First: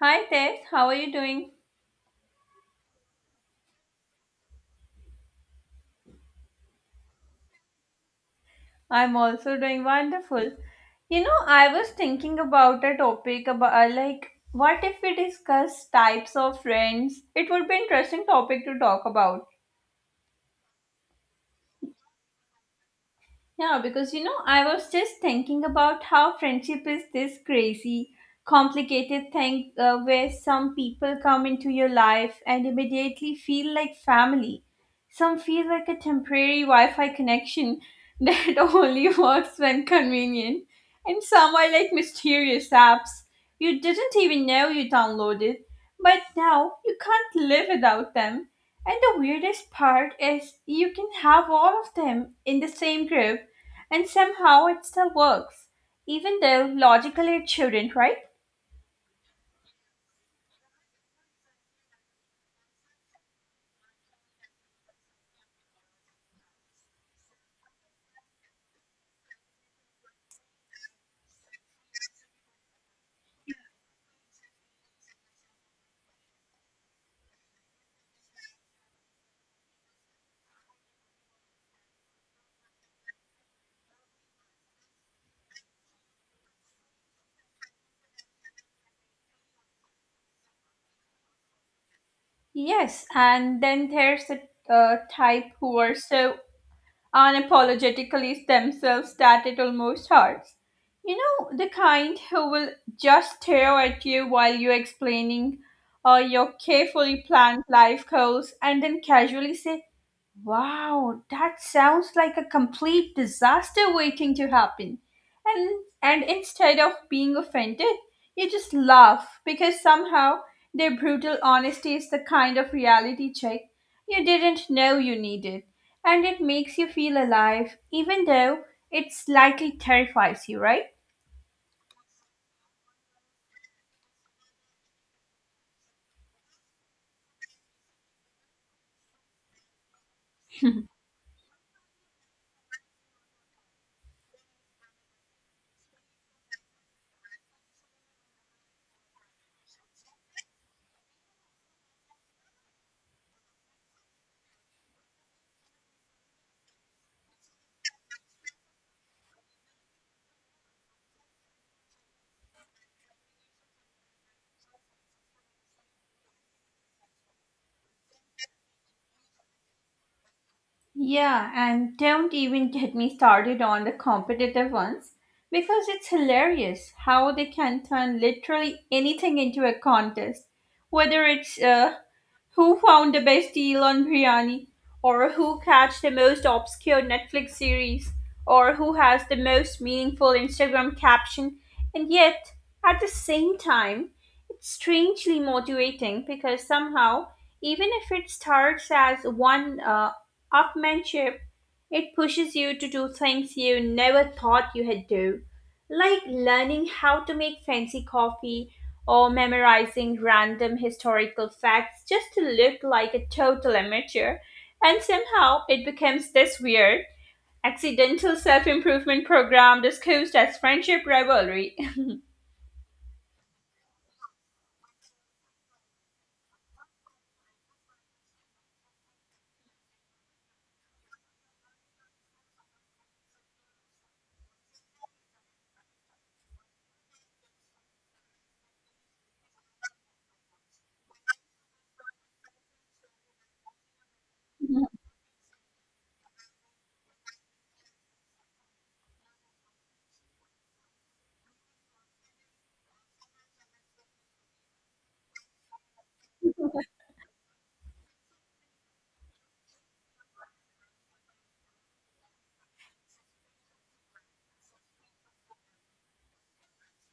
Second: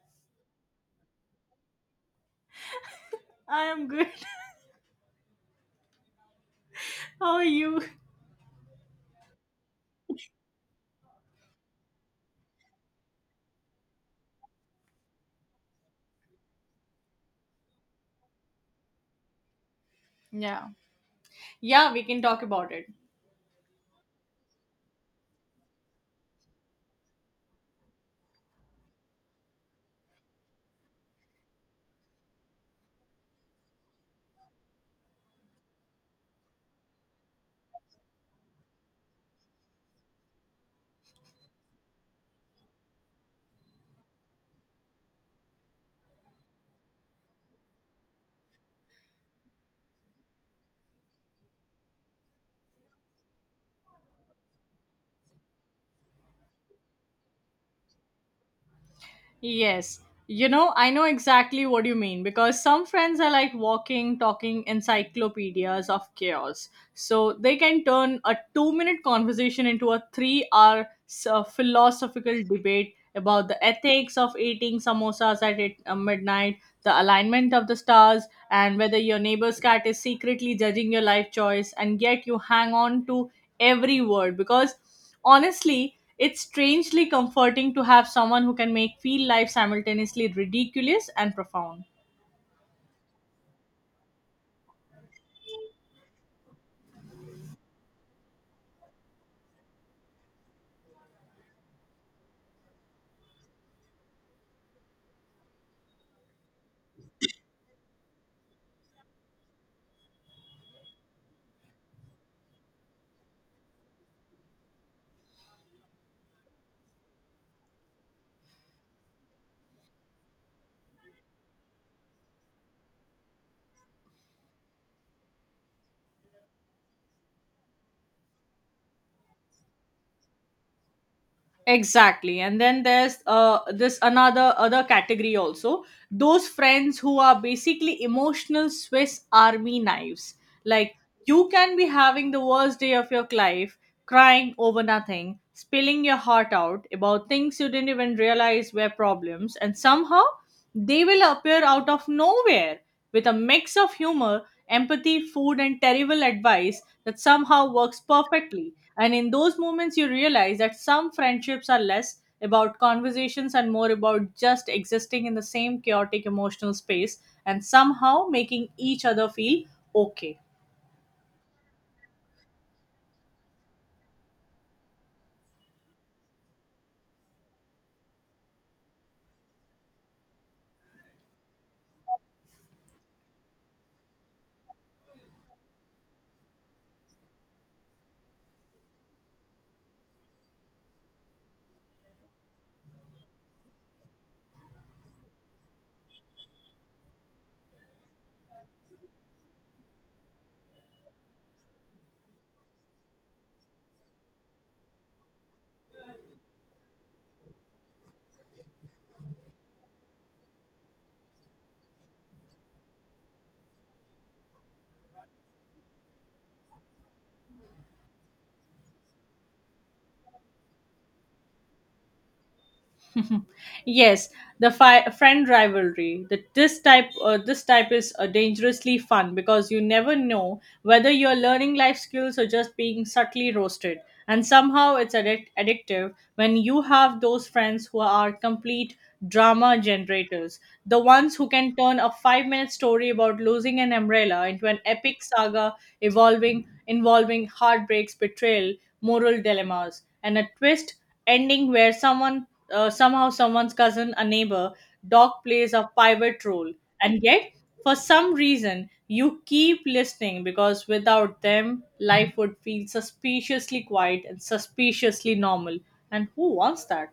Hi Tess, how are you doing? I am good. How are you? I'm also doing wonderful. You know, I was thinking about a topic about like what if we discuss types of friends? It would be interesting topic to talk about. Yeah. Yeah, we can talk about it. Yeah, because you know, I was just thinking about how friendship is this crazy, complicated thing where some people come into your life and immediately feel like family. Some feel like a temporary Wi Fi connection that only works when convenient. And some are like mysterious apps you didn't even know you downloaded, but now you can't live without them. And the weirdest part is you can have all of them in the same group and somehow it still works, even though logically it shouldn't, right? Yes. You know, I know exactly what you mean because some friends are like walking, talking encyclopedias of chaos. So they can turn a 2-minute conversation into a 3-hour philosophical debate about the ethics of eating samosas at midnight, the alignment of the stars, and whether your neighbor's cat is secretly judging your life choice, and yet you hang on to every word because honestly, it's strangely comforting to have someone who can make feel life simultaneously ridiculous and profound. Yes, and then there's a type who are so unapologetically themselves that it almost hurts. You know, the kind who will just stare at you while you're explaining your carefully planned life goals and then casually say, wow, that sounds like a complete disaster waiting to happen. And instead of being offended, you just laugh because somehow their brutal honesty is the kind of reality check you didn't know you needed. And it makes you feel alive, even though it slightly terrifies you, right? Exactly. And then there's this another other category also, those friends who are basically emotional Swiss army knives, like you can be having the worst day of your life, crying over nothing, spilling your heart out about things you didn't even realize were problems, and somehow they will appear out of nowhere with a mix of humor, empathy, food, and terrible advice that somehow works perfectly. And in those moments, you realize that some friendships are less about conversations and more about just existing in the same chaotic emotional space and somehow making each other feel okay. Yeah, and don't even get me started on the competitive ones because it's hilarious how they can turn literally anything into a contest, whether it's who found the best deal on biryani? Or who catch the most obscure Netflix series? Or who has the most meaningful Instagram caption? And yet, at the same time, it's strangely motivating because somehow, even if it starts as one upmanship, it pushes you to do things you never thought you had do, like learning how to make fancy coffee or memorizing random historical facts just to look like a total amateur. And somehow it becomes this weird, accidental self improvement program discussed as friendship rivalry. Yes, the friend rivalry. This type is dangerously fun because you never know whether you're learning life skills or just being subtly roasted. And somehow it's addictive when you have those friends who are complete drama generators, the ones who can turn a 5-minute story about losing an umbrella into an epic saga evolving involving heartbreaks, betrayal, moral dilemmas, and a twist ending where someone somehow someone's cousin, a neighbor dog, plays a pivot role, and yet for some reason you keep listening because without them life would feel suspiciously quiet and suspiciously normal. And who wants that?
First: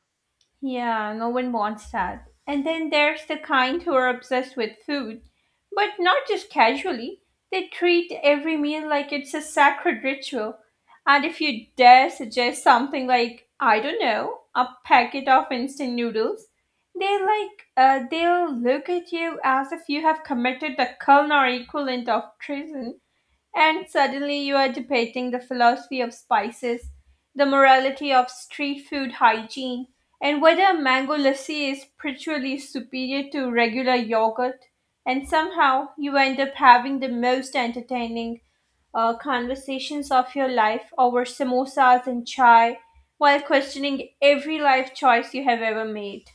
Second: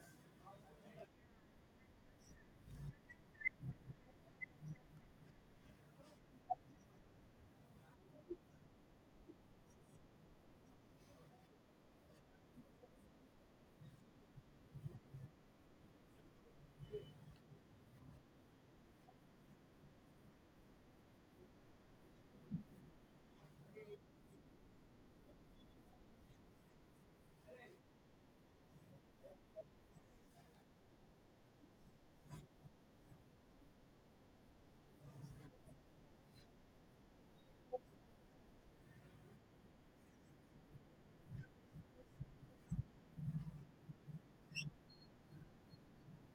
Yeah, no one wants that. And then there's the kind who are obsessed with food, but not just casually. They treat every meal like it's a sacred ritual. And if you dare suggest something like, I don't know, a packet of instant noodles, they'll look at you as if you have committed the culinary equivalent of treason. And suddenly you are debating the philosophy of spices, the morality of street food hygiene, and whether mango lassi is spiritually superior to regular yogurt. And somehow you end up having the most entertaining conversations of your life over samosas and chai while questioning every life choice you have ever made.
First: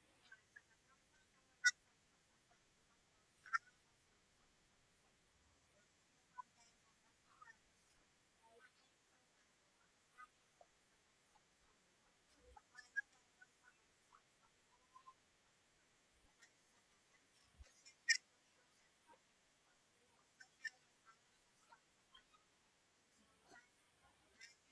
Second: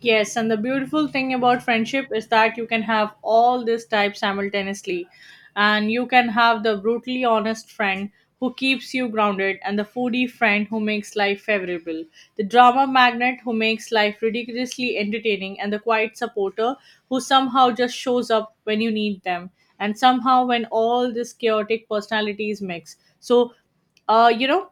Yes, and the beautiful thing about friendship is that you can have all these types simultaneously. And you can have the brutally honest friend who keeps you grounded, and the foodie friend who makes life favorable, the drama magnet who makes life ridiculously entertaining, and the quiet supporter who somehow just shows up when you need them. And somehow, when all these chaotic personalities mix. So, uh, you know,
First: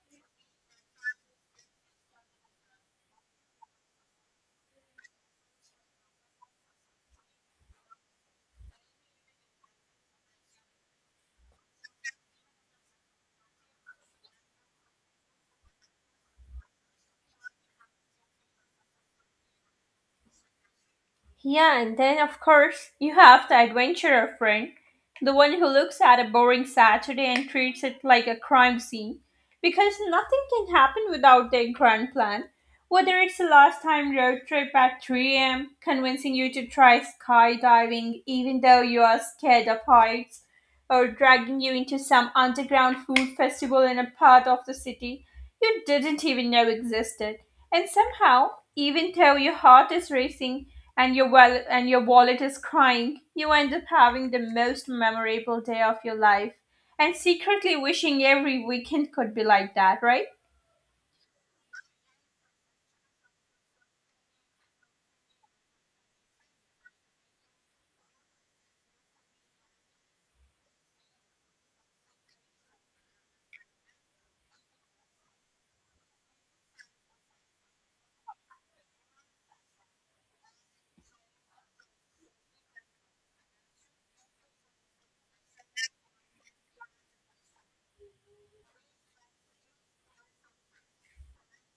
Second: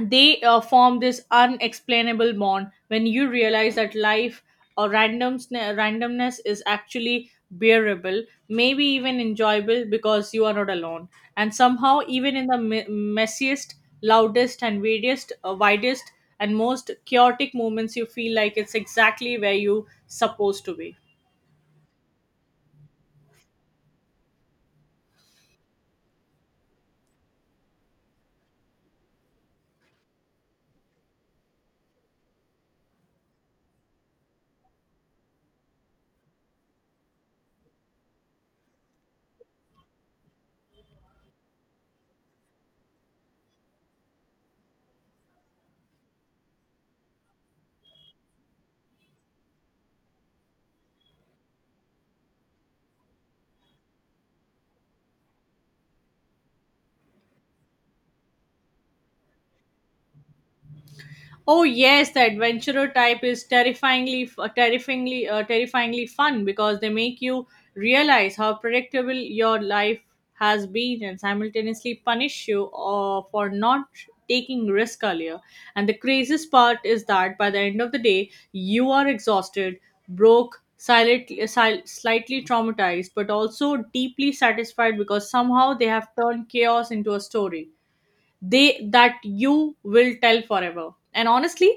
they form this unexplainable bond, when you realize that life, or randomness, is actually bearable, maybe even enjoyable because you are not alone, and somehow even in the messiest, loudest, and weirdest, widest, and most chaotic moments, you feel like it's exactly where you supposed to be. Yeah, and then of course you have the adventurer friend, the one who looks at a boring Saturday and treats it like a crime scene, because nothing can happen without their grand plan. Whether it's a last time road trip at 3 a.m., convincing you to try skydiving even though you are scared of heights, or dragging you into some underground food festival in a part of the city you didn't even know existed. And somehow, even though your heart is racing, and your wallet is crying, you end up having the most memorable day of your life and secretly wishing every weekend could be like that, right? Oh yes, the adventurer type is terrifyingly fun because they make you realize how predictable your life has been, and simultaneously punish you for not taking risk earlier. And the craziest part is that by the end of the day, you are exhausted, broke, slightly traumatized, but also deeply satisfied because somehow they have turned chaos into a story they that you will tell forever. And honestly,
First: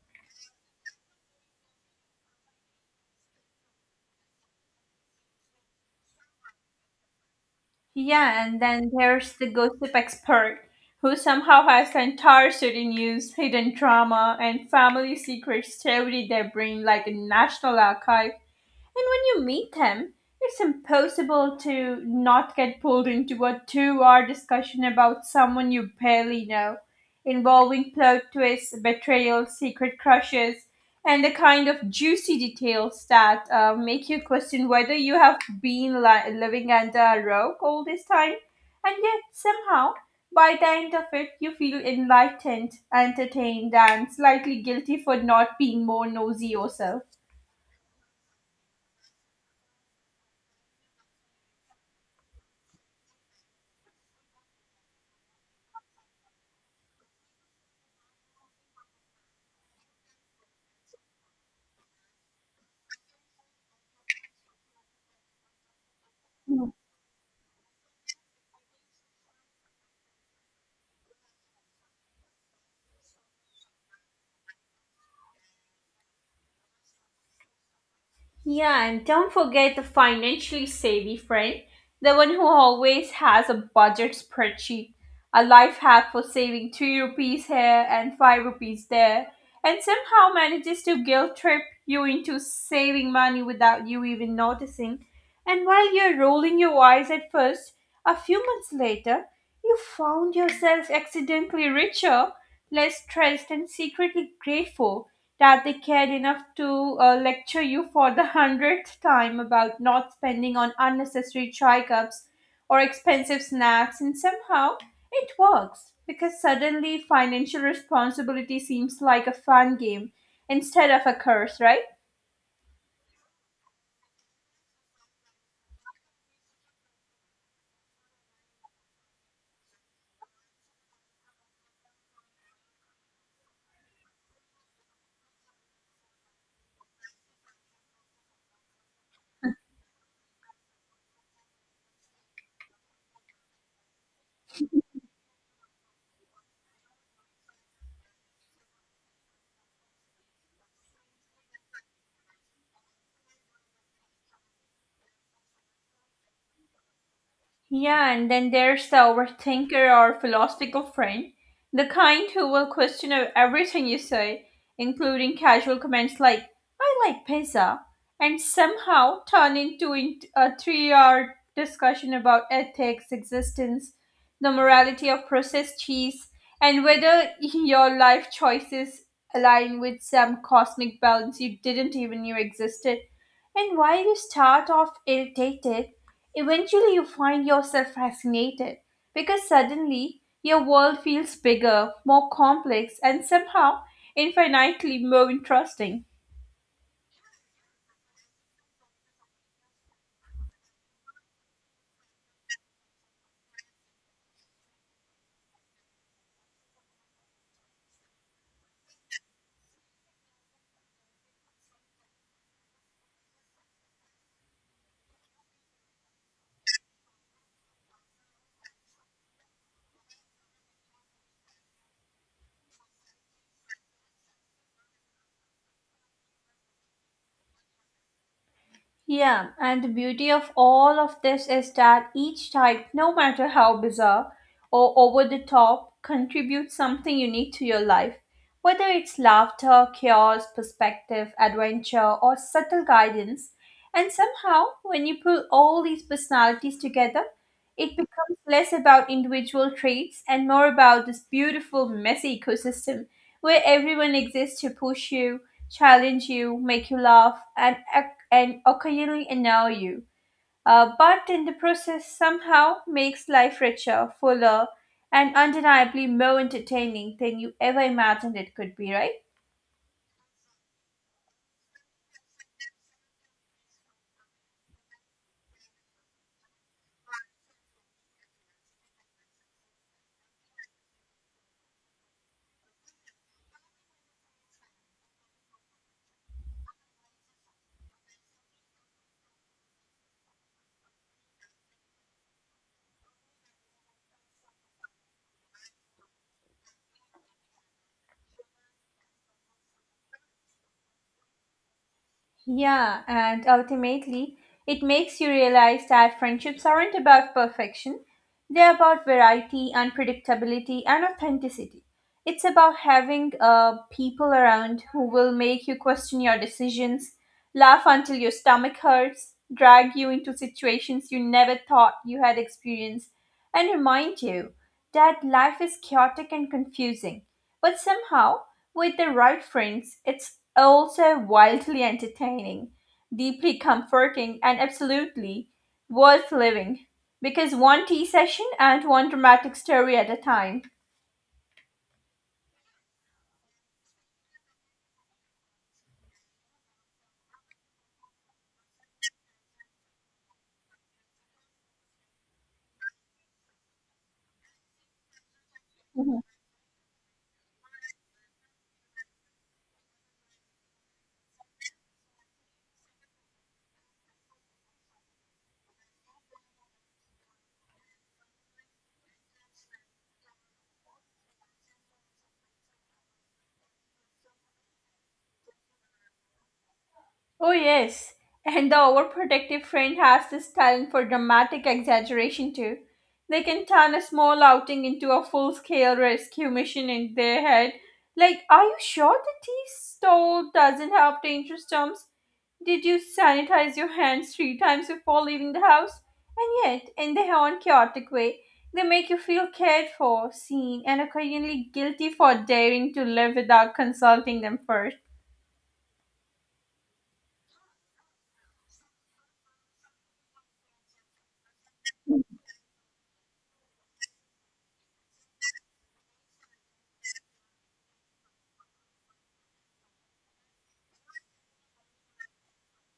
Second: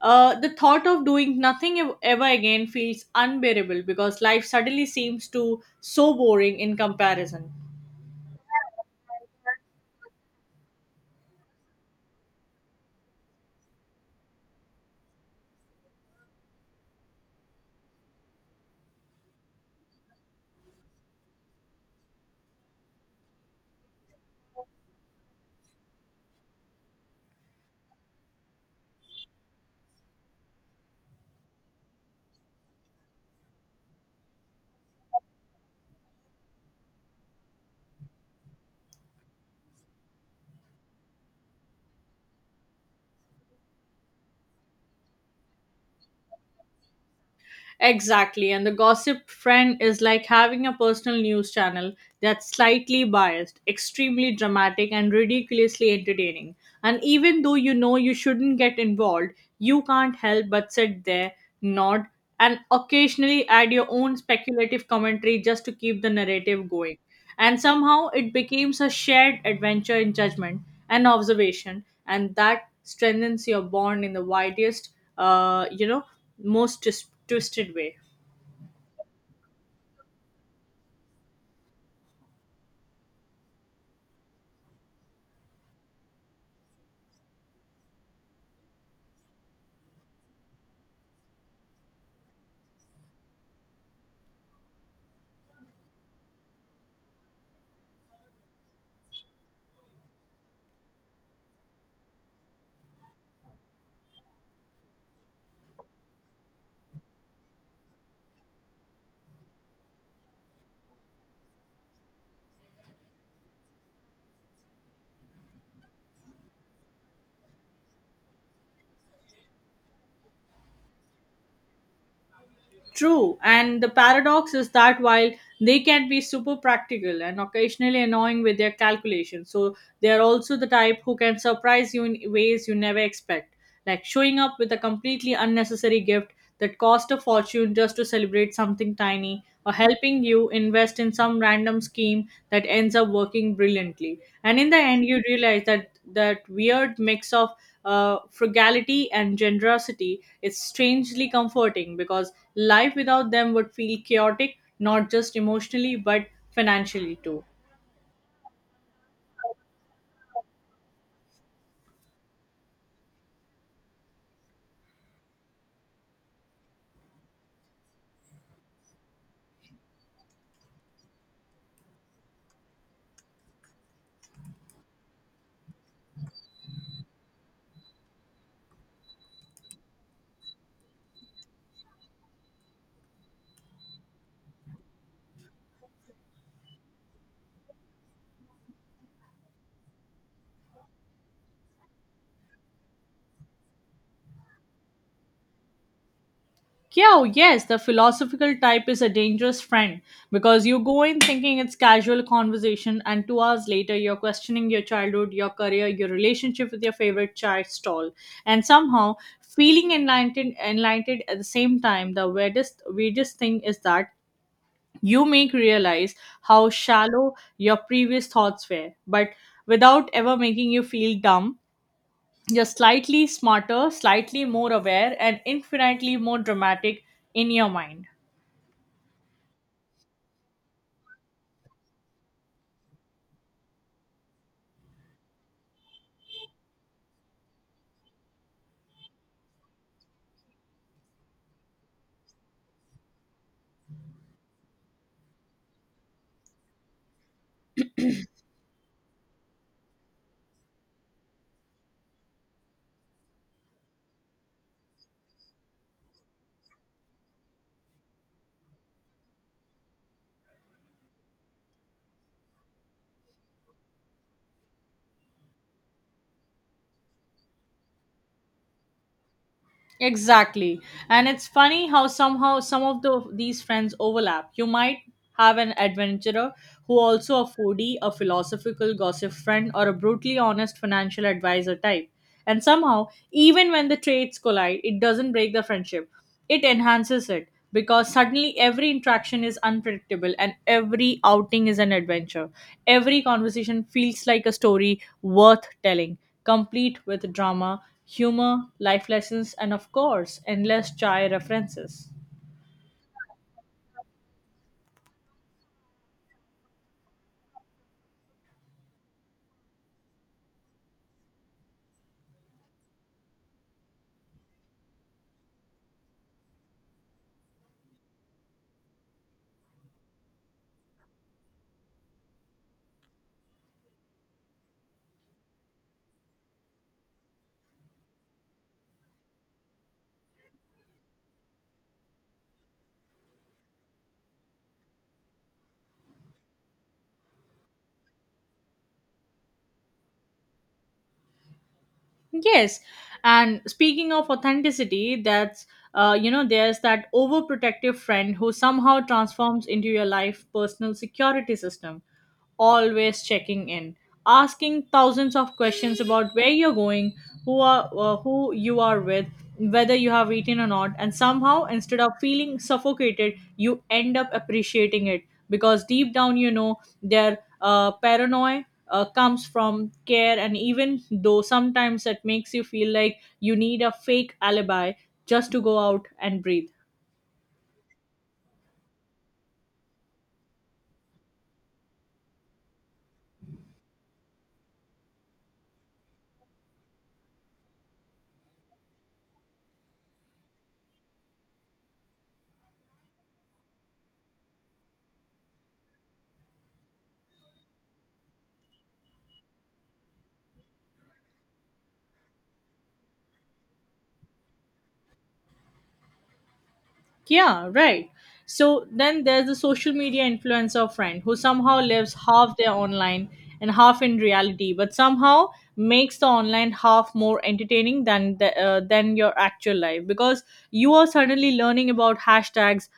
the thought of doing nothing ever again feels unbearable because life suddenly seems to so boring in comparison. Yeah, and then there's the gossip expert who somehow has the entire city news, hidden drama, and family secrets shoved in their brain like a national archive. And when you meet them, it's impossible to not get pulled into a 2-hour discussion about someone you barely know, involving plot twists, betrayal, secret crushes, and the kind of juicy details that make you question whether you have been living under a rock all this time. And yet, somehow, by the end of it, you feel enlightened, entertained, and slightly guilty for not being more nosy yourself. Exactly. And the gossip friend is like having a personal news channel that's slightly biased, extremely dramatic, and ridiculously entertaining. And even though you know you shouldn't get involved, you can't help but sit there, nod, and occasionally add your own speculative commentary just to keep the narrative going. And somehow it becomes a shared adventure in judgment and observation, and that strengthens your bond in the widest, uh, you know, most twisted way. Yeah, and don't forget the financially savvy friend, the one who always has a budget spreadsheet, a life hack for saving 2 rupees here and 5 rupees there, and somehow manages to guilt trip you into saving money without you even noticing. And while you're rolling your eyes at first, a few months later, you found yourself accidentally richer, less stressed, and secretly grateful Karthik cared enough to lecture you for the hundredth time about not spending on unnecessary chai cups or expensive snacks, and somehow it works because suddenly financial responsibility seems like a fun game instead of a curse, right? True, and the paradox is that while they can be super practical and occasionally annoying with their calculations, so they are also the type who can surprise you in ways you never expect, like showing up with a completely unnecessary gift that cost a fortune just to celebrate something tiny, or helping you invest in some random scheme that ends up working brilliantly. And in the end, you realize that that weird mix of frugality and generosity is strangely comforting because life without them would feel chaotic, not just emotionally, but financially too. Yeah, and then there's the overthinker or philosophical friend, the kind who will question everything you say, including casual comments like, I like pizza, and somehow turn into a 3-hour discussion about ethics, existence, the morality of processed cheese, and whether your life choices align with some cosmic balance you didn't even know existed. And while you start off irritated, eventually you find yourself fascinated because suddenly your world feels bigger, more complex, and somehow infinitely more interesting. Kyo, yes, the philosophical type is a dangerous friend because you go in thinking it's casual conversation, and 2 hours later, you're questioning your childhood, your career, your relationship with your favorite chai stall, and somehow feeling enlightened, at the same time. The weirdest thing is that you make realize how shallow your previous thoughts were, but without ever making you feel dumb. You're slightly smarter, slightly more aware, and infinitely more dramatic in your mind. Yeah, and the beauty of all of this is that each type, no matter how bizarre or over the top, contributes something unique to your life. Whether it's laughter, chaos, perspective, adventure, or subtle guidance. And somehow, when you pull all these personalities together, it becomes less about individual traits and more about this beautiful, messy ecosystem where everyone exists to push you, challenge you, make you laugh, and, and occasionally annoy you. But in the process, somehow makes life richer, fuller, and undeniably more entertaining than you ever imagined it could be, right? Exactly. And it's funny how somehow some of these friends overlap. You might have an adventurer who also a foodie, a philosophical gossip friend, or a brutally honest financial advisor type. And somehow, even when the traits collide, it doesn't break the friendship. It enhances it because suddenly every interaction is unpredictable and every outing is an adventure. Every conversation feels like a story worth telling, complete with drama, humor, life lessons, and of course, endless chai references. Yeah, and ultimately, it makes you realize that friendships aren't about perfection. They're about variety, unpredictability, and authenticity. It's about having people around who will make you question your decisions, laugh until your stomach hurts, drag you into situations you never thought you had experienced, and remind you that life is chaotic and confusing. But somehow, with the right friends, it's also wildly entertaining, deeply comforting, and absolutely worth living. Because one tea session and one dramatic story at a time. Yes, and speaking of authenticity, that's you know, there's that overprotective friend who somehow transforms into your life personal security system, always checking in, asking thousands of questions Mhm. about where you're going, who you are with, whether you have eaten or not, and somehow instead of feeling suffocated, you end up appreciating it because deep down you know their paranoia comes from care, and even though sometimes it makes you feel like you need a fake alibi just to go out and breathe. Oh, yes. And the overprotective friend has this talent for dramatic exaggeration, too. They can turn a small outing into a full scale rescue mission in their head. Like, are you sure the tea stall doesn't have dangerous germs? Did you sanitize your hands 3 times before leaving the house? And yet, in their own chaotic way, they make you feel cared for, seen, and occasionally guilty for daring to live without consulting them first. Yeah, right. So then there's the social media influencer friend who somehow lives half their online and half in reality, but somehow makes the online half more entertaining than than your actual life, because you are suddenly learning about hashtags,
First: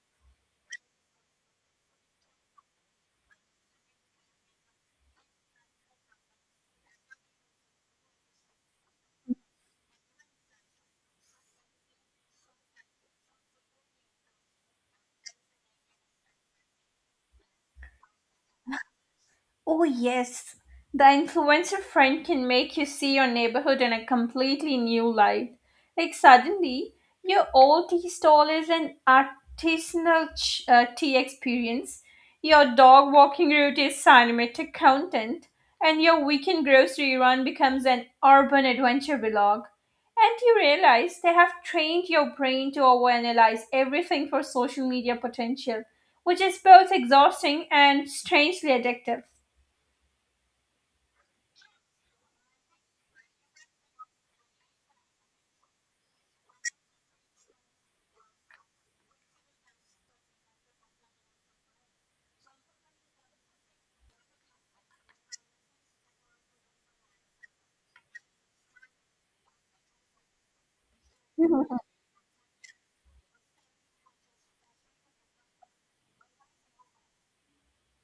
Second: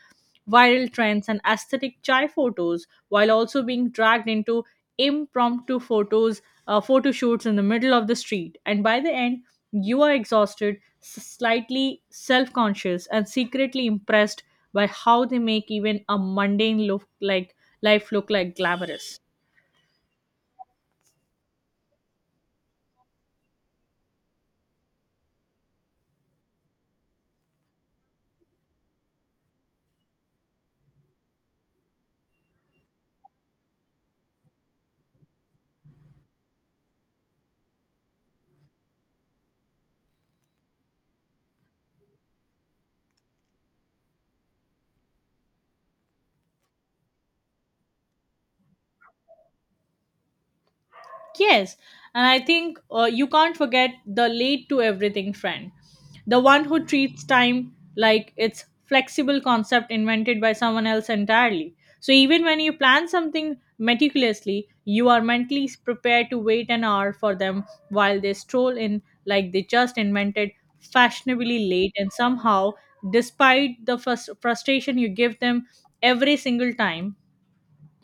viral trends, and aesthetic chai photos, while also being dragged into impromptu photo shoots in the middle of the street. And by the end, you are exhausted, slightly self conscious, and secretly impressed by how they make even a mundane look like life look like glamorous. Oh, yes. The influencer friend can make you see your neighborhood in a completely new light. Like, suddenly, your old tea stall is an artisanal tea experience, your dog walking route is cinematic content, and your weekend grocery run becomes an urban adventure vlog. And you realize they have trained your brain to overanalyze everything for social media potential, which is both exhausting and strangely addictive. Yes, and I think you can't forget the late to everything friend, the one who treats time like it's flexible concept invented by someone else entirely. So even when you plan something meticulously, you are mentally prepared to wait an hour for them while they stroll in like they just invented fashionably late, and somehow despite the frustration you give them every single time,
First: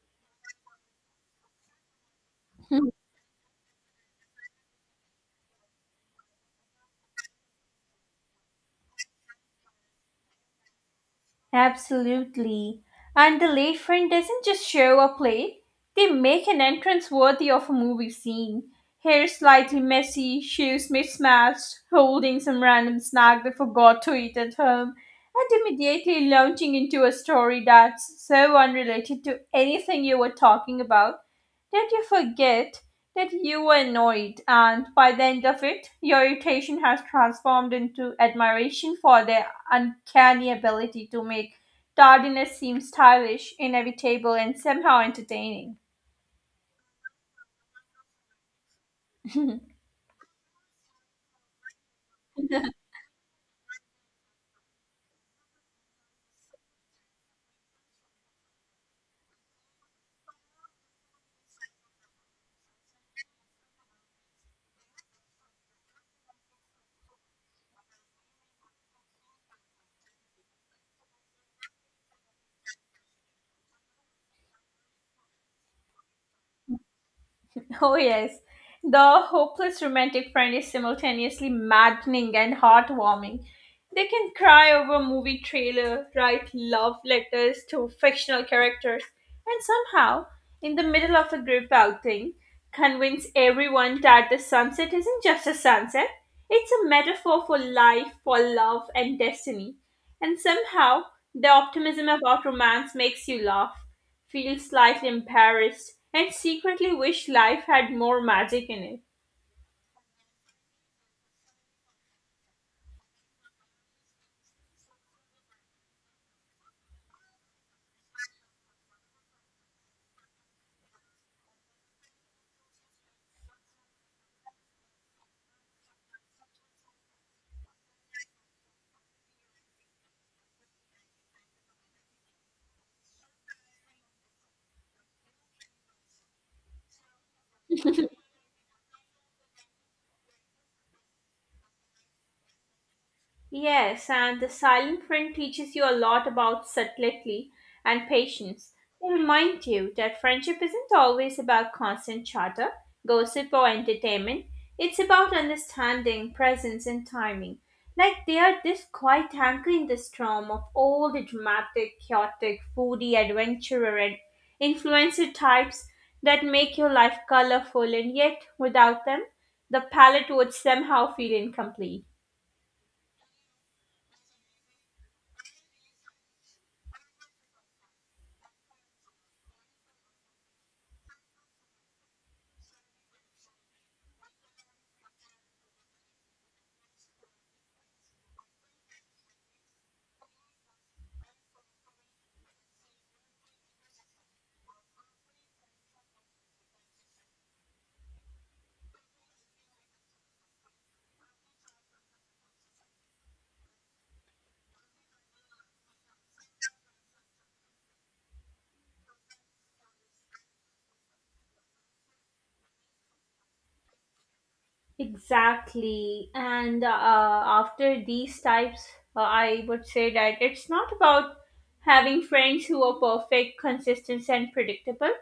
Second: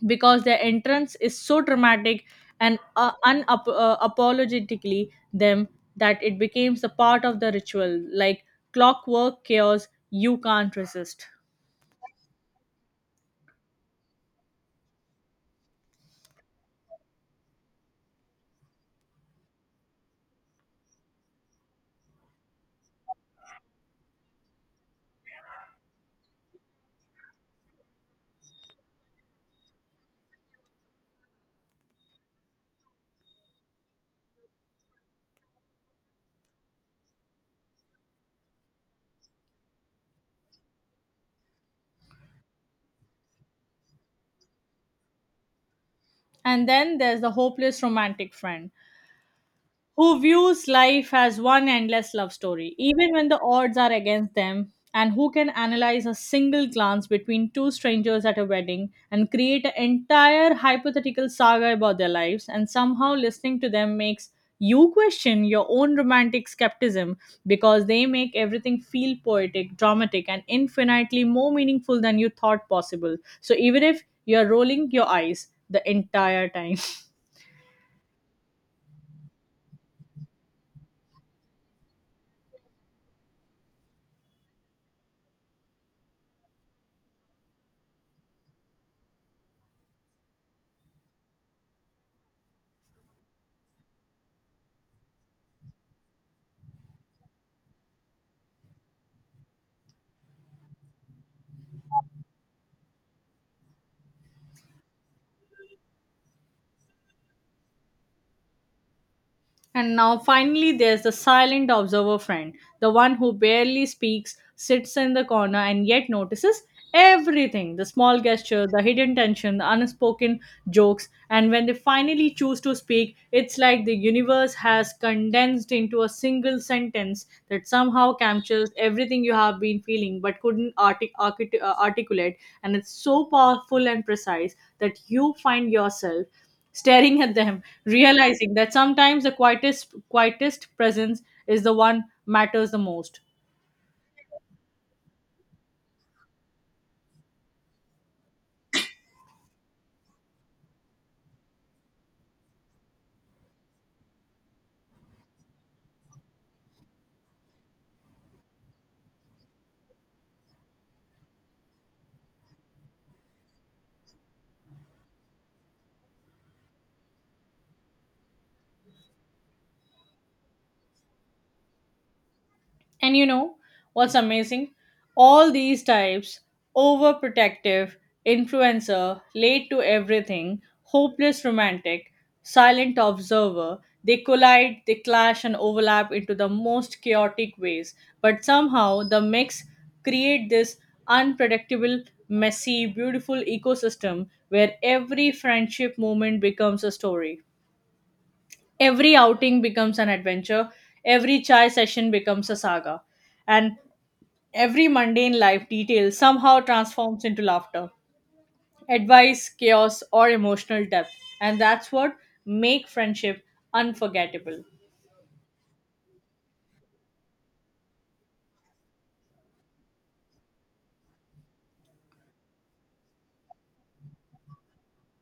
because their entrance is so dramatic and apologetically them, that it becomes a part of the ritual, like clockwork chaos you can't resist. Absolutely. And the late friend doesn't just show up late, they make an entrance worthy of a movie scene. Hair slightly messy, shoes mismatched, holding some random snack they forgot to eat at home, and immediately launching into a story that's so unrelated to anything you were talking about that you forget that you were annoyed, and by the end of it, your irritation has transformed into admiration for their uncanny ability to make tardiness seem stylish, inevitable, and somehow entertaining. And then there's the hopeless romantic friend who views life as one endless love story, even when the odds are against them, and who can analyze a single glance between two strangers at a wedding and create an entire hypothetical saga about their lives, and somehow listening to them makes you question your own romantic skepticism because they make everything feel poetic, dramatic, and infinitely more meaningful than you thought possible. So, even if you're rolling your eyes the entire time. Oh, yes. The hopeless romantic friend is simultaneously maddening and heartwarming. They can cry over movie trailer, write love letters to fictional characters, and somehow, in the middle of a group outing, convince everyone that the sunset isn't just a sunset, it's a metaphor for life, for love, and destiny. And somehow, the optimism about romance makes you laugh feel slightly embarrassed, and secretly wish life had more magic in it. And now finally there's the silent observer friend, the one who barely speaks, sits in the corner, and yet notices everything, the small gesture, the hidden tension, the unspoken jokes, and when they finally choose to speak, it's like the universe has condensed into a single sentence that somehow captures everything you have been feeling but couldn't articulate, and it's so powerful and precise that you find yourself staring at them, realizing that sometimes the quietest presence is the one matters the most. Yes, and the silent friend teaches you a lot about subtlety and patience. They remind you that friendship isn't always about constant chatter, gossip, or entertainment. It's about understanding, presence, and timing. Like they are this quiet anchor in the storm of all the dramatic, chaotic, foodie, adventurer, and influencer types that make your life colorful, and yet without them, the palette would somehow feel incomplete. And you know what's amazing? All these types, overprotective, influencer, late to everything, hopeless romantic, silent observer, they collide, they clash, and overlap into the most chaotic ways. But somehow the mix create this unpredictable, messy, beautiful ecosystem where every friendship moment becomes a story. Every outing becomes an adventure. Every chai session becomes a saga. And every mundane life detail somehow transforms into laughter, advice, chaos, or emotional depth, and that's what make friendship unforgettable. Exactly. And after these types, I would say that it's not about having friends who are perfect, consistent, and predictable.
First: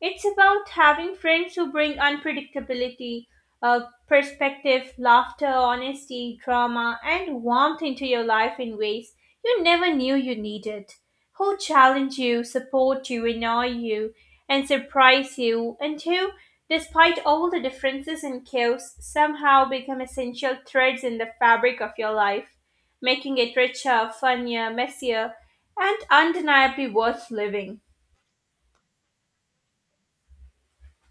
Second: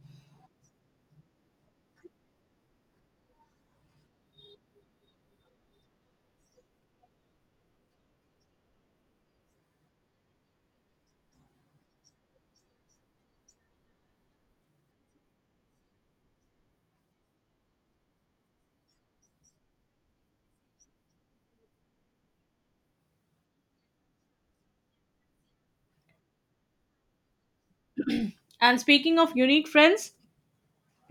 It's about having friends who bring unpredictability, uh, perspective, laughter, honesty, drama, and warmth into your life in ways you never knew you needed. Who challenge you, support you, annoy you, and surprise you, and who despite all the differences and chaos, somehow become essential threads in the fabric of your life, making it richer, funnier, messier, and undeniably worth living. And speaking of unique friends,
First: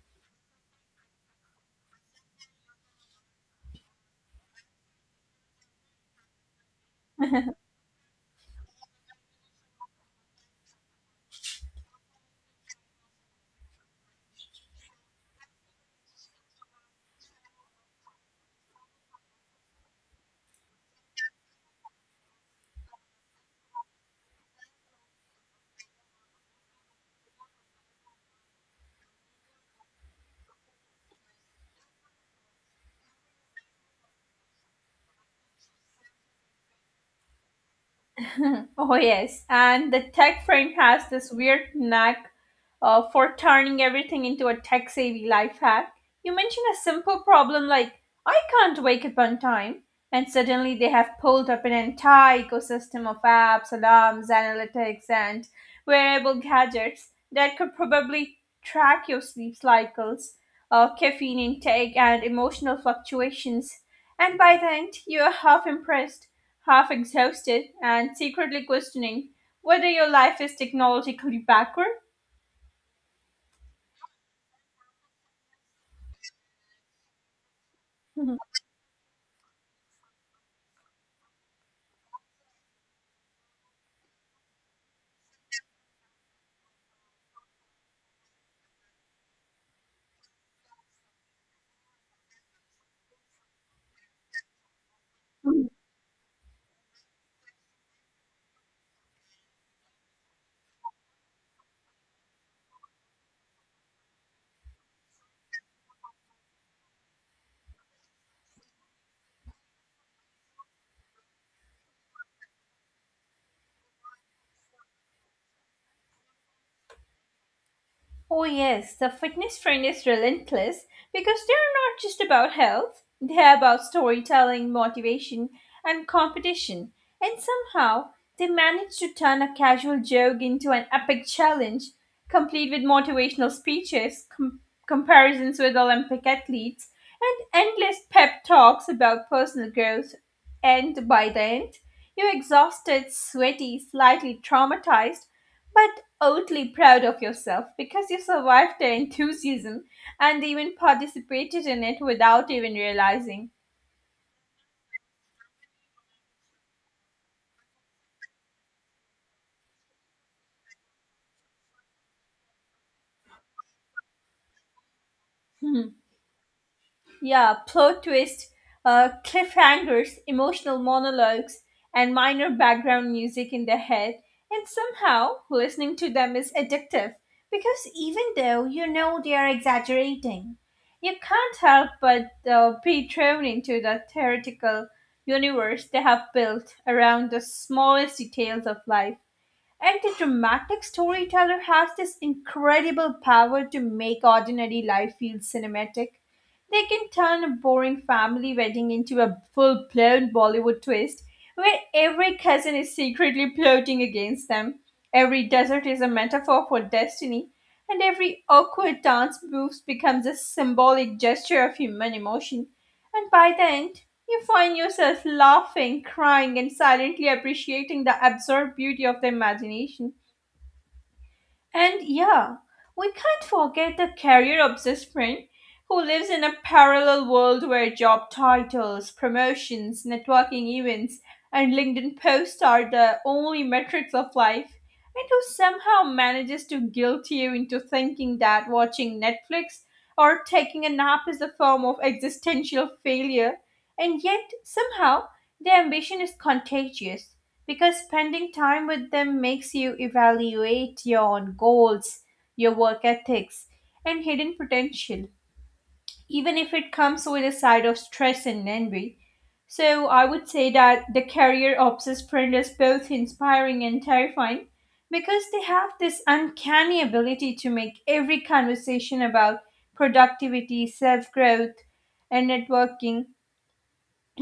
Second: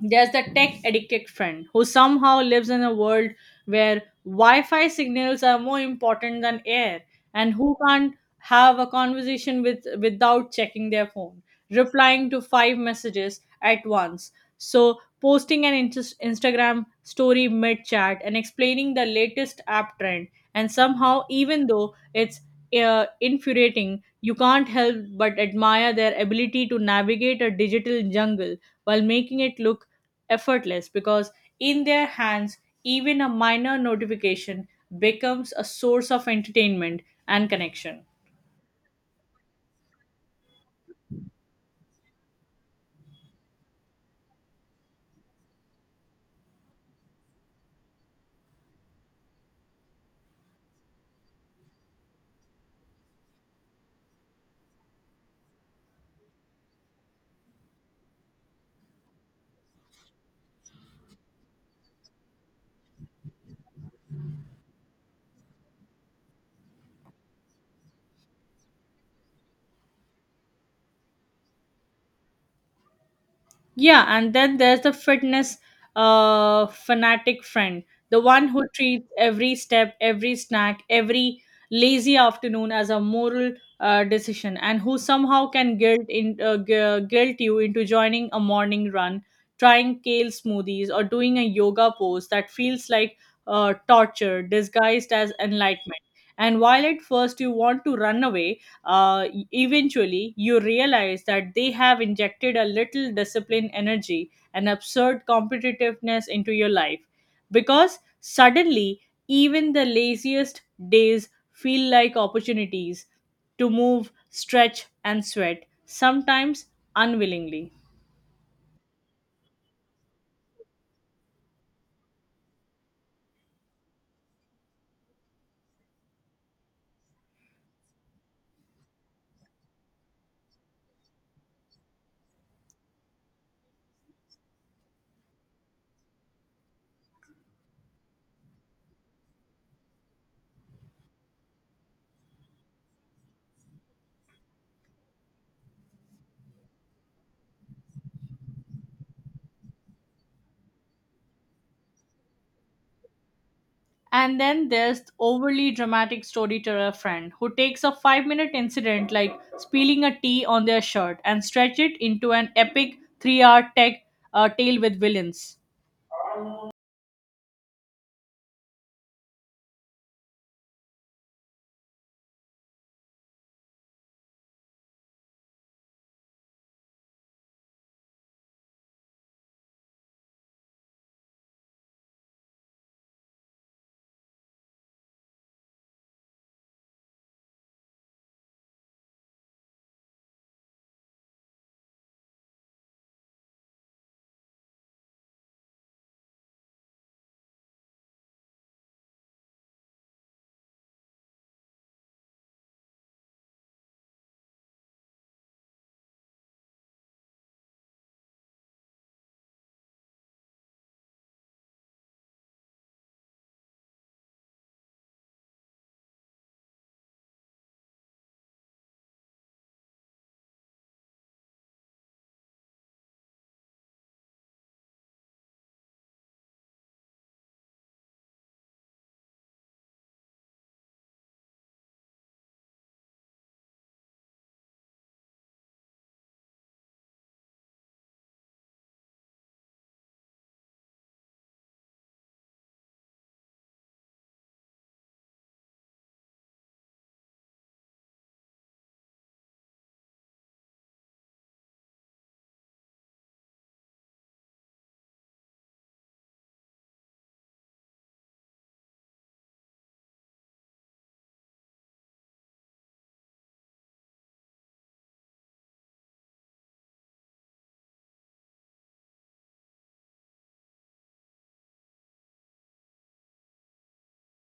there's the tech addicted friend who somehow lives in a world where Wi Fi signals are more important than air, and who can't have a conversation without checking their phone, replying to five messages at once. So, posting an Instagram story mid chat, and explaining the latest app trend, and somehow, even though it's infuriating, you can't help but admire their ability to navigate a digital jungle while making it look effortless because in their hands, even a minor notification becomes a source of entertainment and connection. Oh, yes. And the tech frame has this weird knack for turning everything into a tech savvy life hack. You mention a simple problem like, I can't wake up on time, and suddenly they have pulled up an entire ecosystem of apps, alarms, analytics, and wearable gadgets that could probably track your sleep cycles, caffeine intake, and emotional fluctuations. And by the end, you are half impressed half exhausted and secretly questioning whether your life is technologically backward. Yeah, and then there's the fitness fanatic friend, the one who treats every step, every snack, every lazy afternoon as a moral decision, and who somehow can guilt you into joining a morning run, trying kale smoothies, or doing a yoga pose that feels like torture disguised as enlightenment. And while at first you want to run away, eventually you realize that they have injected a little discipline energy and absurd competitiveness into your life because suddenly even the laziest days feel like opportunities to move stretch and sweat sometimes unwillingly. Oh, yes, the fitness trend is relentless because they're not just about health, they're about storytelling, motivation, and competition. And somehow, they manage to turn a casual joke into an epic challenge, complete with motivational speeches, comparisons with Olympic athletes, and endless pep talks about personal growth. And by the end, you're exhausted, sweaty, slightly traumatized but oddly proud of yourself because you survived their enthusiasm and even participated in it without even realizing. And then there's overly dramatic storyteller friend who takes a 5 minute incident like spilling a tea on their shirt and stretch it into an epic 3 hour tech tale with villains. Yeah, plot twists, cliffhangers, emotional monologues, and minor background music in their head. And somehow, listening to them is addictive because even though you know they are exaggerating, you can't help but be thrown into the theoretical universe they have built around the smallest details of life. And the dramatic storyteller has this incredible power to make ordinary life feel cinematic. They can turn a boring family wedding into a full blown Bollywood twist where every cousin is secretly plotting against them, every desert is a metaphor for destiny, and every awkward dance move becomes a symbolic gesture of human emotion. And by the end, you find yourself laughing, crying, and silently appreciating the absurd beauty of the imagination. And yeah, we can't forget the career obsessed friend who lives in a parallel world where job titles, promotions, networking events, and LinkedIn posts are the only metrics of life, and who somehow manages to guilt you into thinking that watching Netflix or taking a nap is a form of existential failure, and yet somehow their ambition is contagious because spending time with them makes you evaluate your own goals, your work ethics, and hidden potential, even if it comes with a side of stress and envy. So, I would say that the career obsessed friend is both inspiring and terrifying because they have this uncanny ability to make every conversation about productivity, self growth, and networking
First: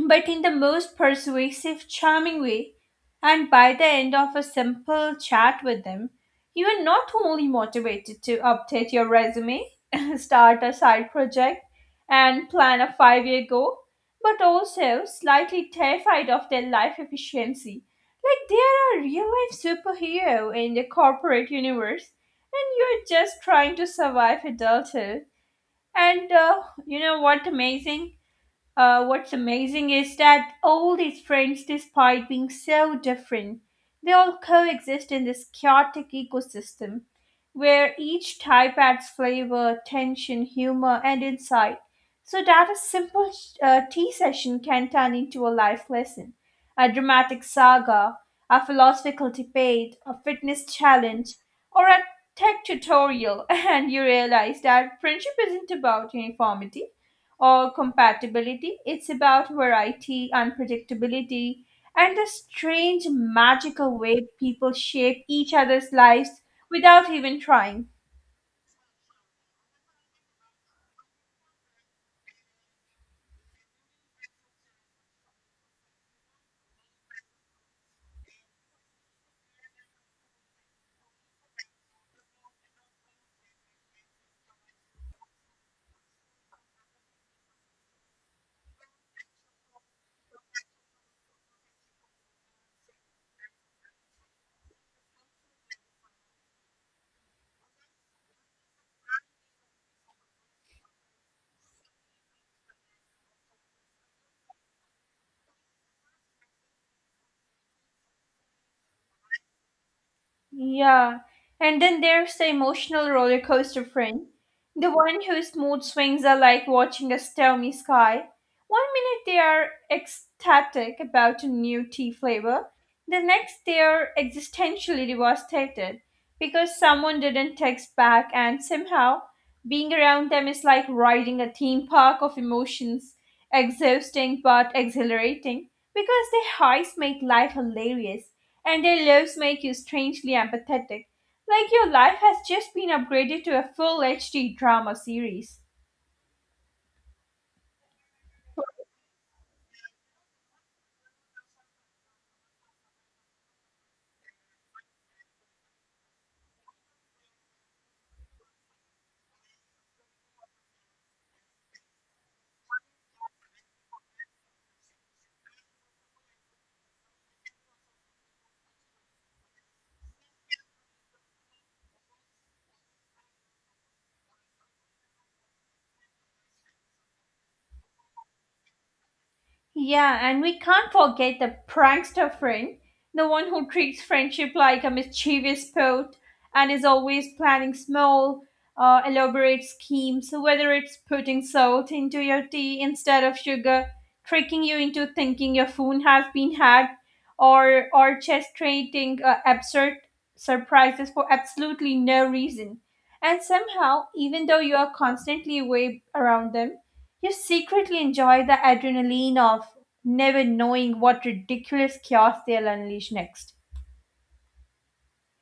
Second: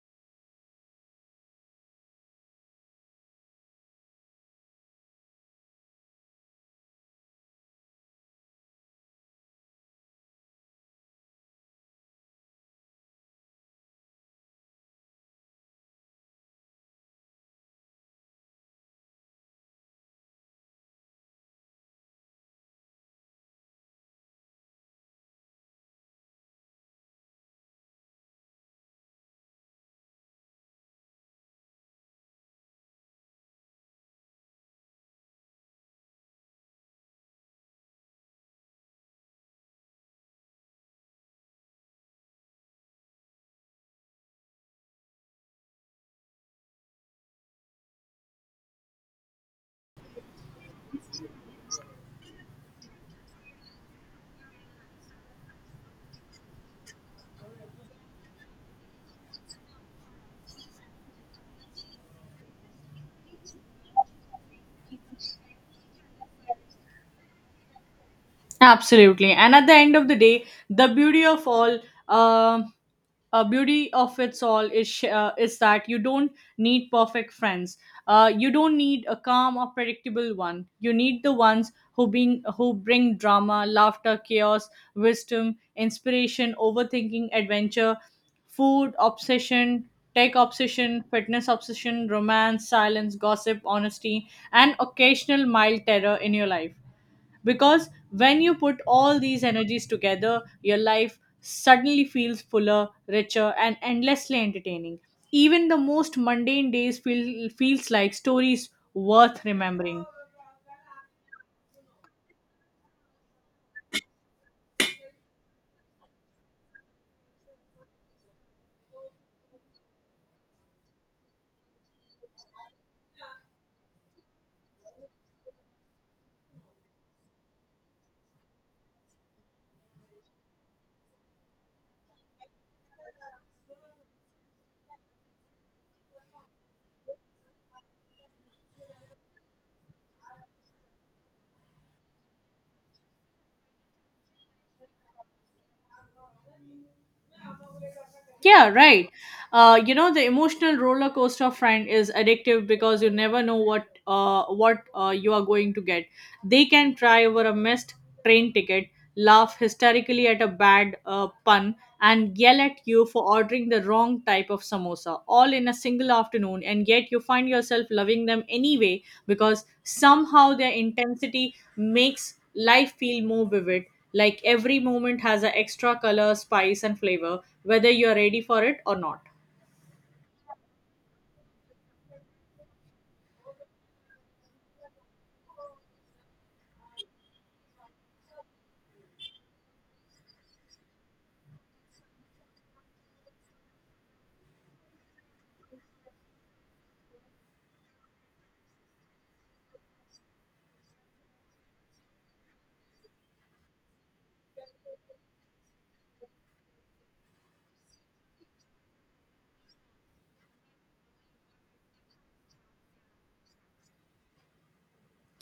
but in the most persuasive, charming way. And by the end of a simple chat with them, you are not only motivated to update your resume, start a side project, and plan a 5-year goal, but also slightly terrified of their life efficiency. Like they are a real life superhero in the corporate universe, and you're just trying to survive adulthood. And you know what amazing? What's amazing is that all these friends, despite being so different, they all coexist in this chaotic ecosystem where each type adds flavor, tension, humor, and insight. So that a simple tea session can turn into a life lesson, a dramatic saga, a philosophical debate, a fitness challenge, or a tech tutorial. And you realize that friendship isn't about uniformity or compatibility. It's about variety, unpredictability, and the strange magical way people shape each other's lives without even trying. Absolutely. And at the end of the day, the beauty of all, uh, beauty of its all is sh- is that you don't need perfect friends. You don't need a calm or predictable one. You need the ones who bring drama, laughter, chaos, wisdom, inspiration, overthinking, adventure, food obsession, tech obsession, fitness obsession, romance, silence, gossip, honesty, and occasional mild terror in your life, because when you put all these energies together your life suddenly feels fuller richer and endlessly entertaining. Even the most mundane days feels like stories worth remembering. Yeah. And then there's the emotional roller coaster friend, the one whose mood swings are like watching a stormy sky. One minute they are ecstatic about a new tea flavor, the next they are existentially devastated because someone didn't text back, and somehow being around them is like riding a theme park of emotions, exhausting but exhilarating because their highs make life hilarious and their lives make you strangely empathetic, like your life has just been upgraded to a full HD drama series. Yeah, right. You know, the emotional roller coaster of Friend is addictive because you never know what you are going to get. They can cry over a missed train ticket, laugh hysterically at a bad pun, and yell at you for ordering the wrong type of samosa, all in a single afternoon. And yet, you find yourself loving them anyway because somehow their intensity makes life feel more vivid, like every moment has an extra color, spice, and flavor, whether you're ready for it or not. Yeah, and we can't forget the prankster friend, the one who treats friendship like a mischievous sport and is always planning small, elaborate schemes, whether it's putting salt into your tea instead of sugar, tricking you into thinking your phone has been hacked, or orchestrating absurd surprises for absolutely no reason. And somehow, even though you are constantly way around them, you secretly enjoy the adrenaline of never knowing what ridiculous chaos they'll unleash next,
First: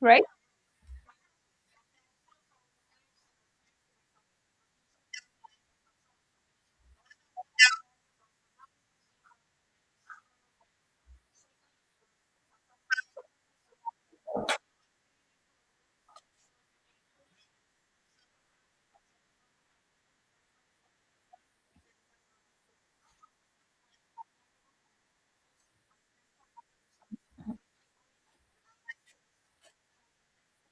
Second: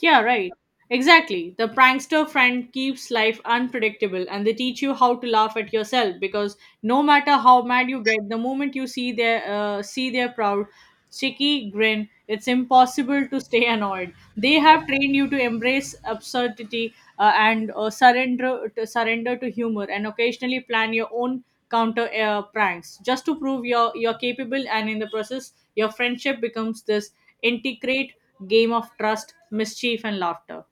Yeah, right? right. Exactly. The prankster friend keeps life unpredictable and they teach you how to laugh at yourself because no matter how mad you get, the moment you see their proud cheeky grin, it's impossible to stay annoyed. They have trained you to embrace absurdity and surrender to humor and occasionally plan your own counter pranks just to prove you're capable, and in the process your friendship becomes this integrate game of trust, mischief, and laughter.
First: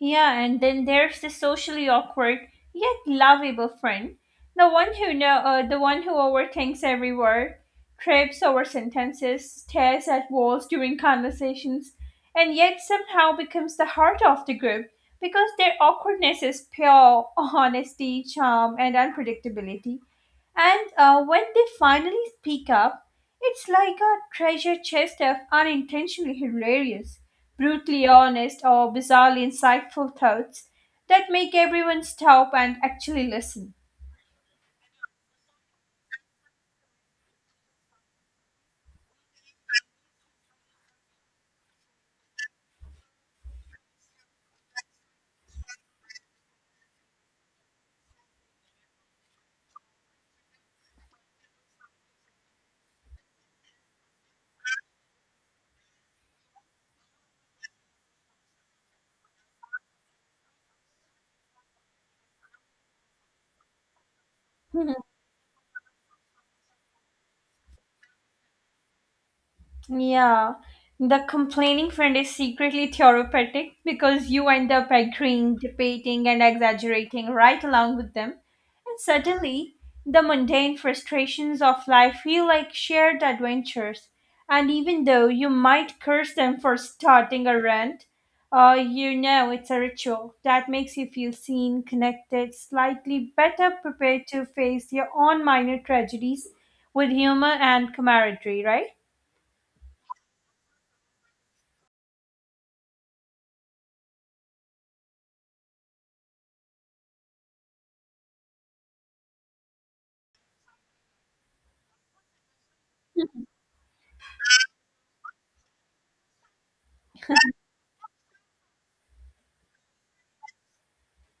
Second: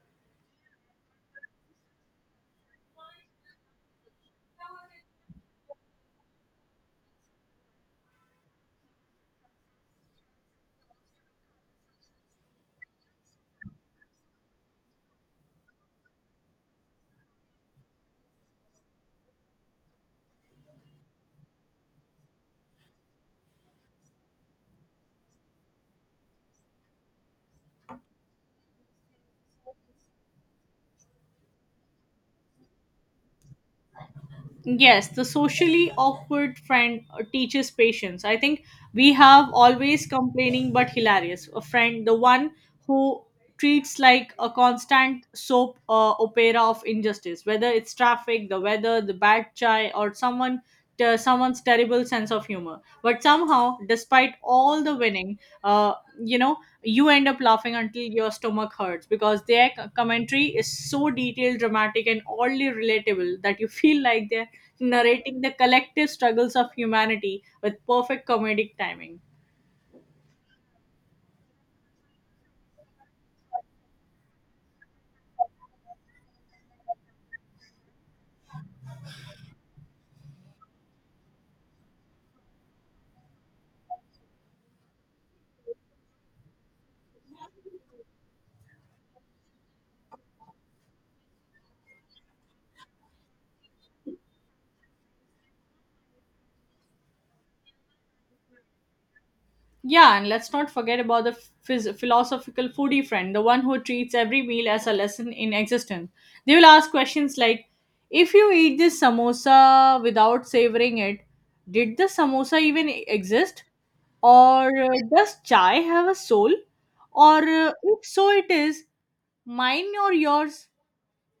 Yeah, and then there's the socially awkward yet lovable friend, the one who overthinks every word, trips over sentences, stares at walls during conversations, and yet somehow becomes the heart of the group because their awkwardness is pure honesty, charm, and unpredictability. And when they finally speak up, it's like a treasure chest of unintentionally hilarious brutally honest or bizarrely insightful thoughts that make everyone stop and actually listen. Yes, the socially awkward friend teaches patience. I think we have always complaining but hilarious. A friend, the one who treats like a constant soap opera of injustice, whether it's traffic, the weather, the bad chai, or someone's terrible sense of humor, but somehow despite all the winning uh, you know you end up laughing until your stomach hurts because their commentary is so detailed dramatic and oddly relatable that you feel like they're narrating the collective struggles of humanity with perfect comedic timing. Yeah, the complaining friend is secretly therapeutic because you end up agreeing, debating, and exaggerating right along with them. And suddenly, the mundane frustrations of life feel like shared adventures. And even though you might curse them for starting a rant, you know it's a ritual that makes you feel seen, connected, slightly better prepared to face your own minor tragedies with humor and camaraderie, right? Yeah, and let's not forget about the philosophical foodie friend, the one who treats every meal as a lesson in existence. They will ask questions like, if you eat this samosa without savoring it, did the samosa even exist? Or does chai have a soul? Or if so it is, mine or yours?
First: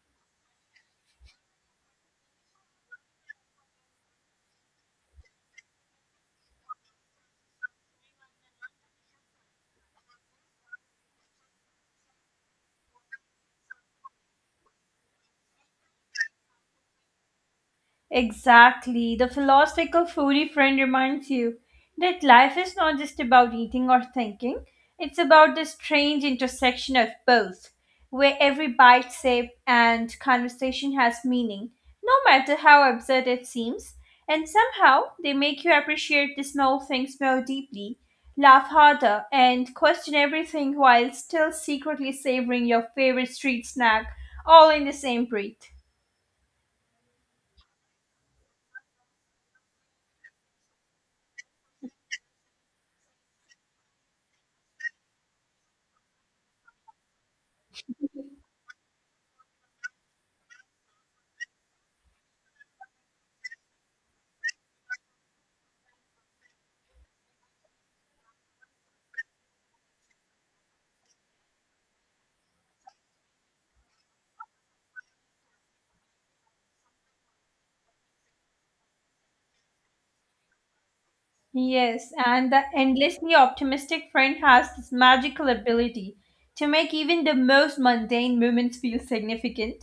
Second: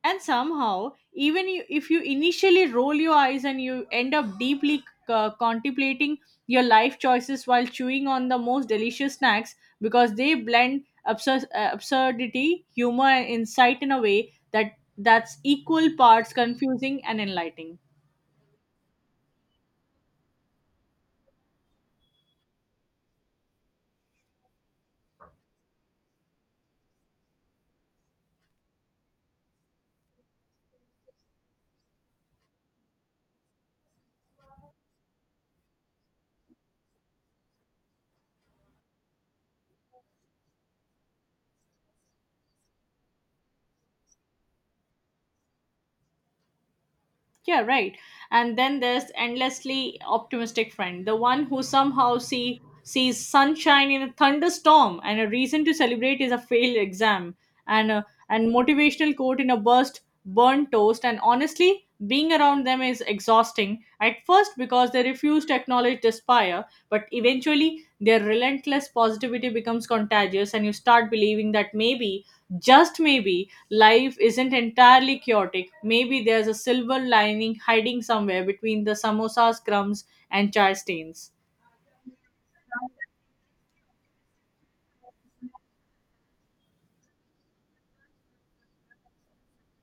And somehow even you, if you initially roll your eyes and you end up deeply contemplating your life choices while chewing on the most delicious snacks because they blend absurdity humor and insight in a way that's equal parts confusing and enlightening. Exactly. The philosophical foodie friend reminds you that life is not just about eating or thinking, it's about the strange intersection of both, where every bite, sip, and conversation has meaning, no matter how absurd it seems. And somehow they make you appreciate the small things more deeply, laugh harder, and question everything while still secretly savoring your favorite street snack all in the same breath. Yeah, right. And then there's endlessly optimistic friend, the one who somehow sees sunshine in a thunderstorm and a reason to celebrate is a failed exam, and motivational quote in a burst burnt toast, and honestly being around them is exhausting at first because they refuse to acknowledge despair, but eventually their relentless positivity becomes contagious and you start believing that maybe, just maybe, life isn't entirely chaotic. Maybe there's a silver lining hiding somewhere between the samosas, crumbs, and chai stains. Yes, and the endlessly optimistic friend has this magical ability to make even the most mundane moments feel significant.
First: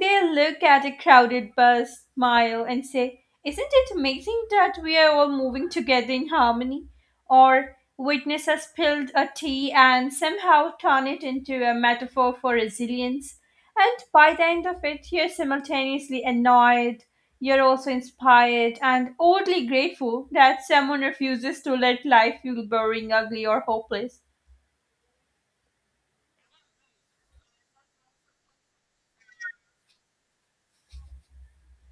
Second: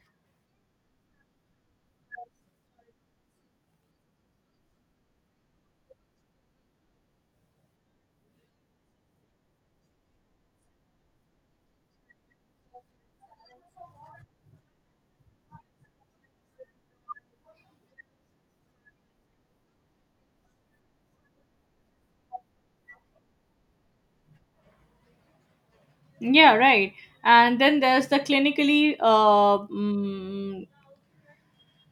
They look at a crowded bus, smile, and say, "Isn't it amazing that we are all moving together in harmony?" Or witness us spilled a tea and somehow turn it into a metaphor for resilience. And by the end of it, you're simultaneously annoyed, you're also inspired and oddly grateful that someone refuses to let life feel boring, ugly, or hopeless. Yeah, right. And then there's the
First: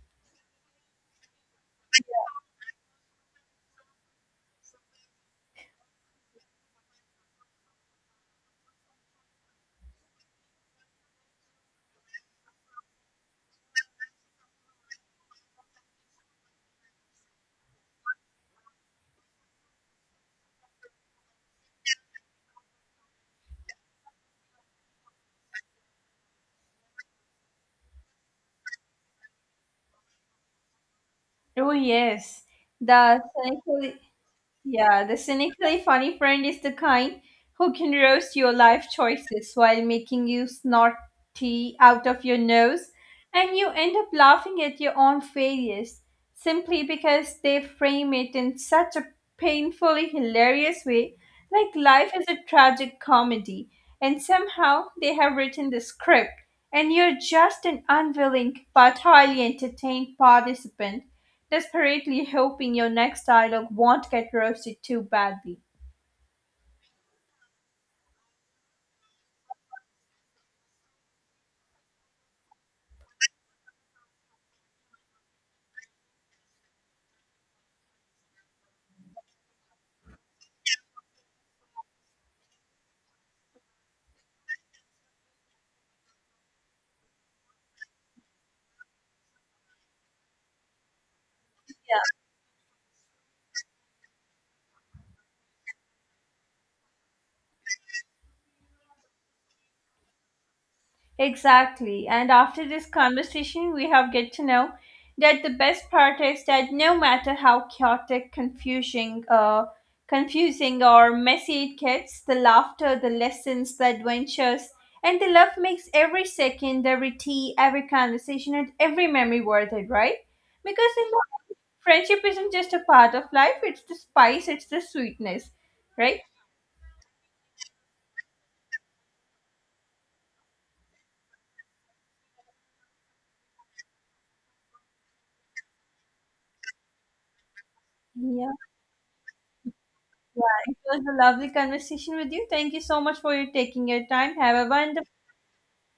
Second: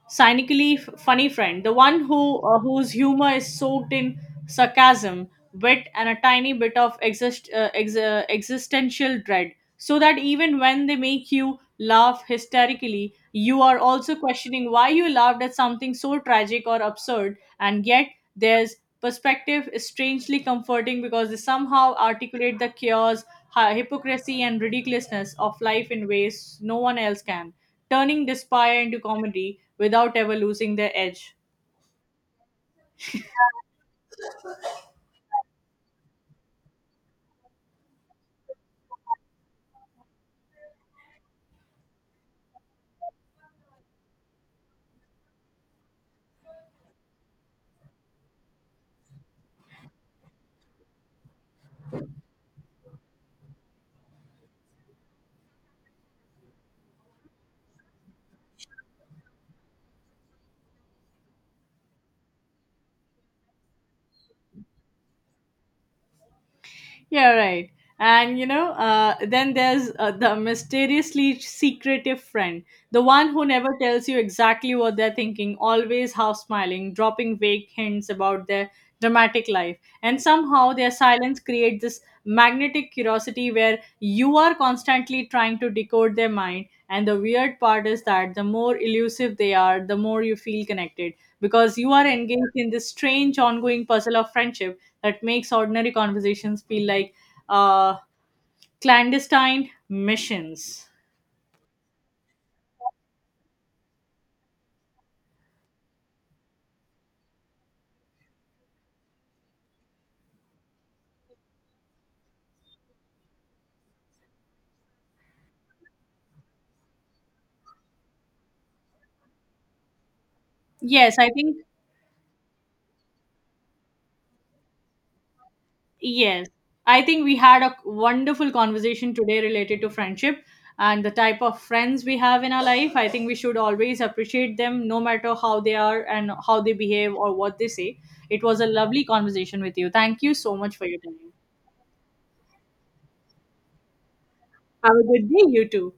cynically funny friend, the one whose humor is soaked in sarcasm, wit, and a tiny bit of existential dread, so that even when they make you laugh hysterically, you are also questioning why you laughed at something so tragic or absurd, and yet there's perspective is strangely comforting because they somehow articulate the chaos, hypocrisy, and ridiculousness of life in ways no one else can, turning despair into comedy without ever losing their edge. Oh, yes. The cynical Yeah, the cynically funny friend is the kind who can roast your life choices while making you snort tea out of your nose, and you end up laughing at your own failures simply because they frame it in such a painfully hilarious way, like life is a tragic comedy, and somehow they have written the script, and you're just an unwilling but highly entertained participant desperately hoping your next dialogue won't get roasted too badly. Yeah, right. And you know, then there's the mysteriously secretive friend, the one who never tells you exactly what they're thinking, always half smiling, dropping vague hints about their dramatic life. And somehow their silence creates this magnetic curiosity where you are constantly trying to decode their mind. And the weird part is that the more elusive they are, the more you feel connected because you are engaged in this strange ongoing puzzle of friendship that makes ordinary conversations feel like uh, clandestine missions. Exactly. And after this conversation, we have get to know that the best part is that no matter how chaotic, confusing or messy it gets, the laughter, the lessons, the adventures, and the love makes every second, every tea, every conversation, and every memory worth it, right? Because you Yes, know, I think, friendship isn't just a part of life; it's the spice, it's the sweetness, right? yes, I think we had a wonderful conversation today related to friendship and the type of friends we have in our life. I think we should always appreciate them no matter how they are and how they behave or what they say. It Yeah. was a lovely conversation with you. Thank you Yeah, so it much for your was a time. lovely conversation with you. Thank you so much for your taking your time. Have a Have a wonderful good day, you too.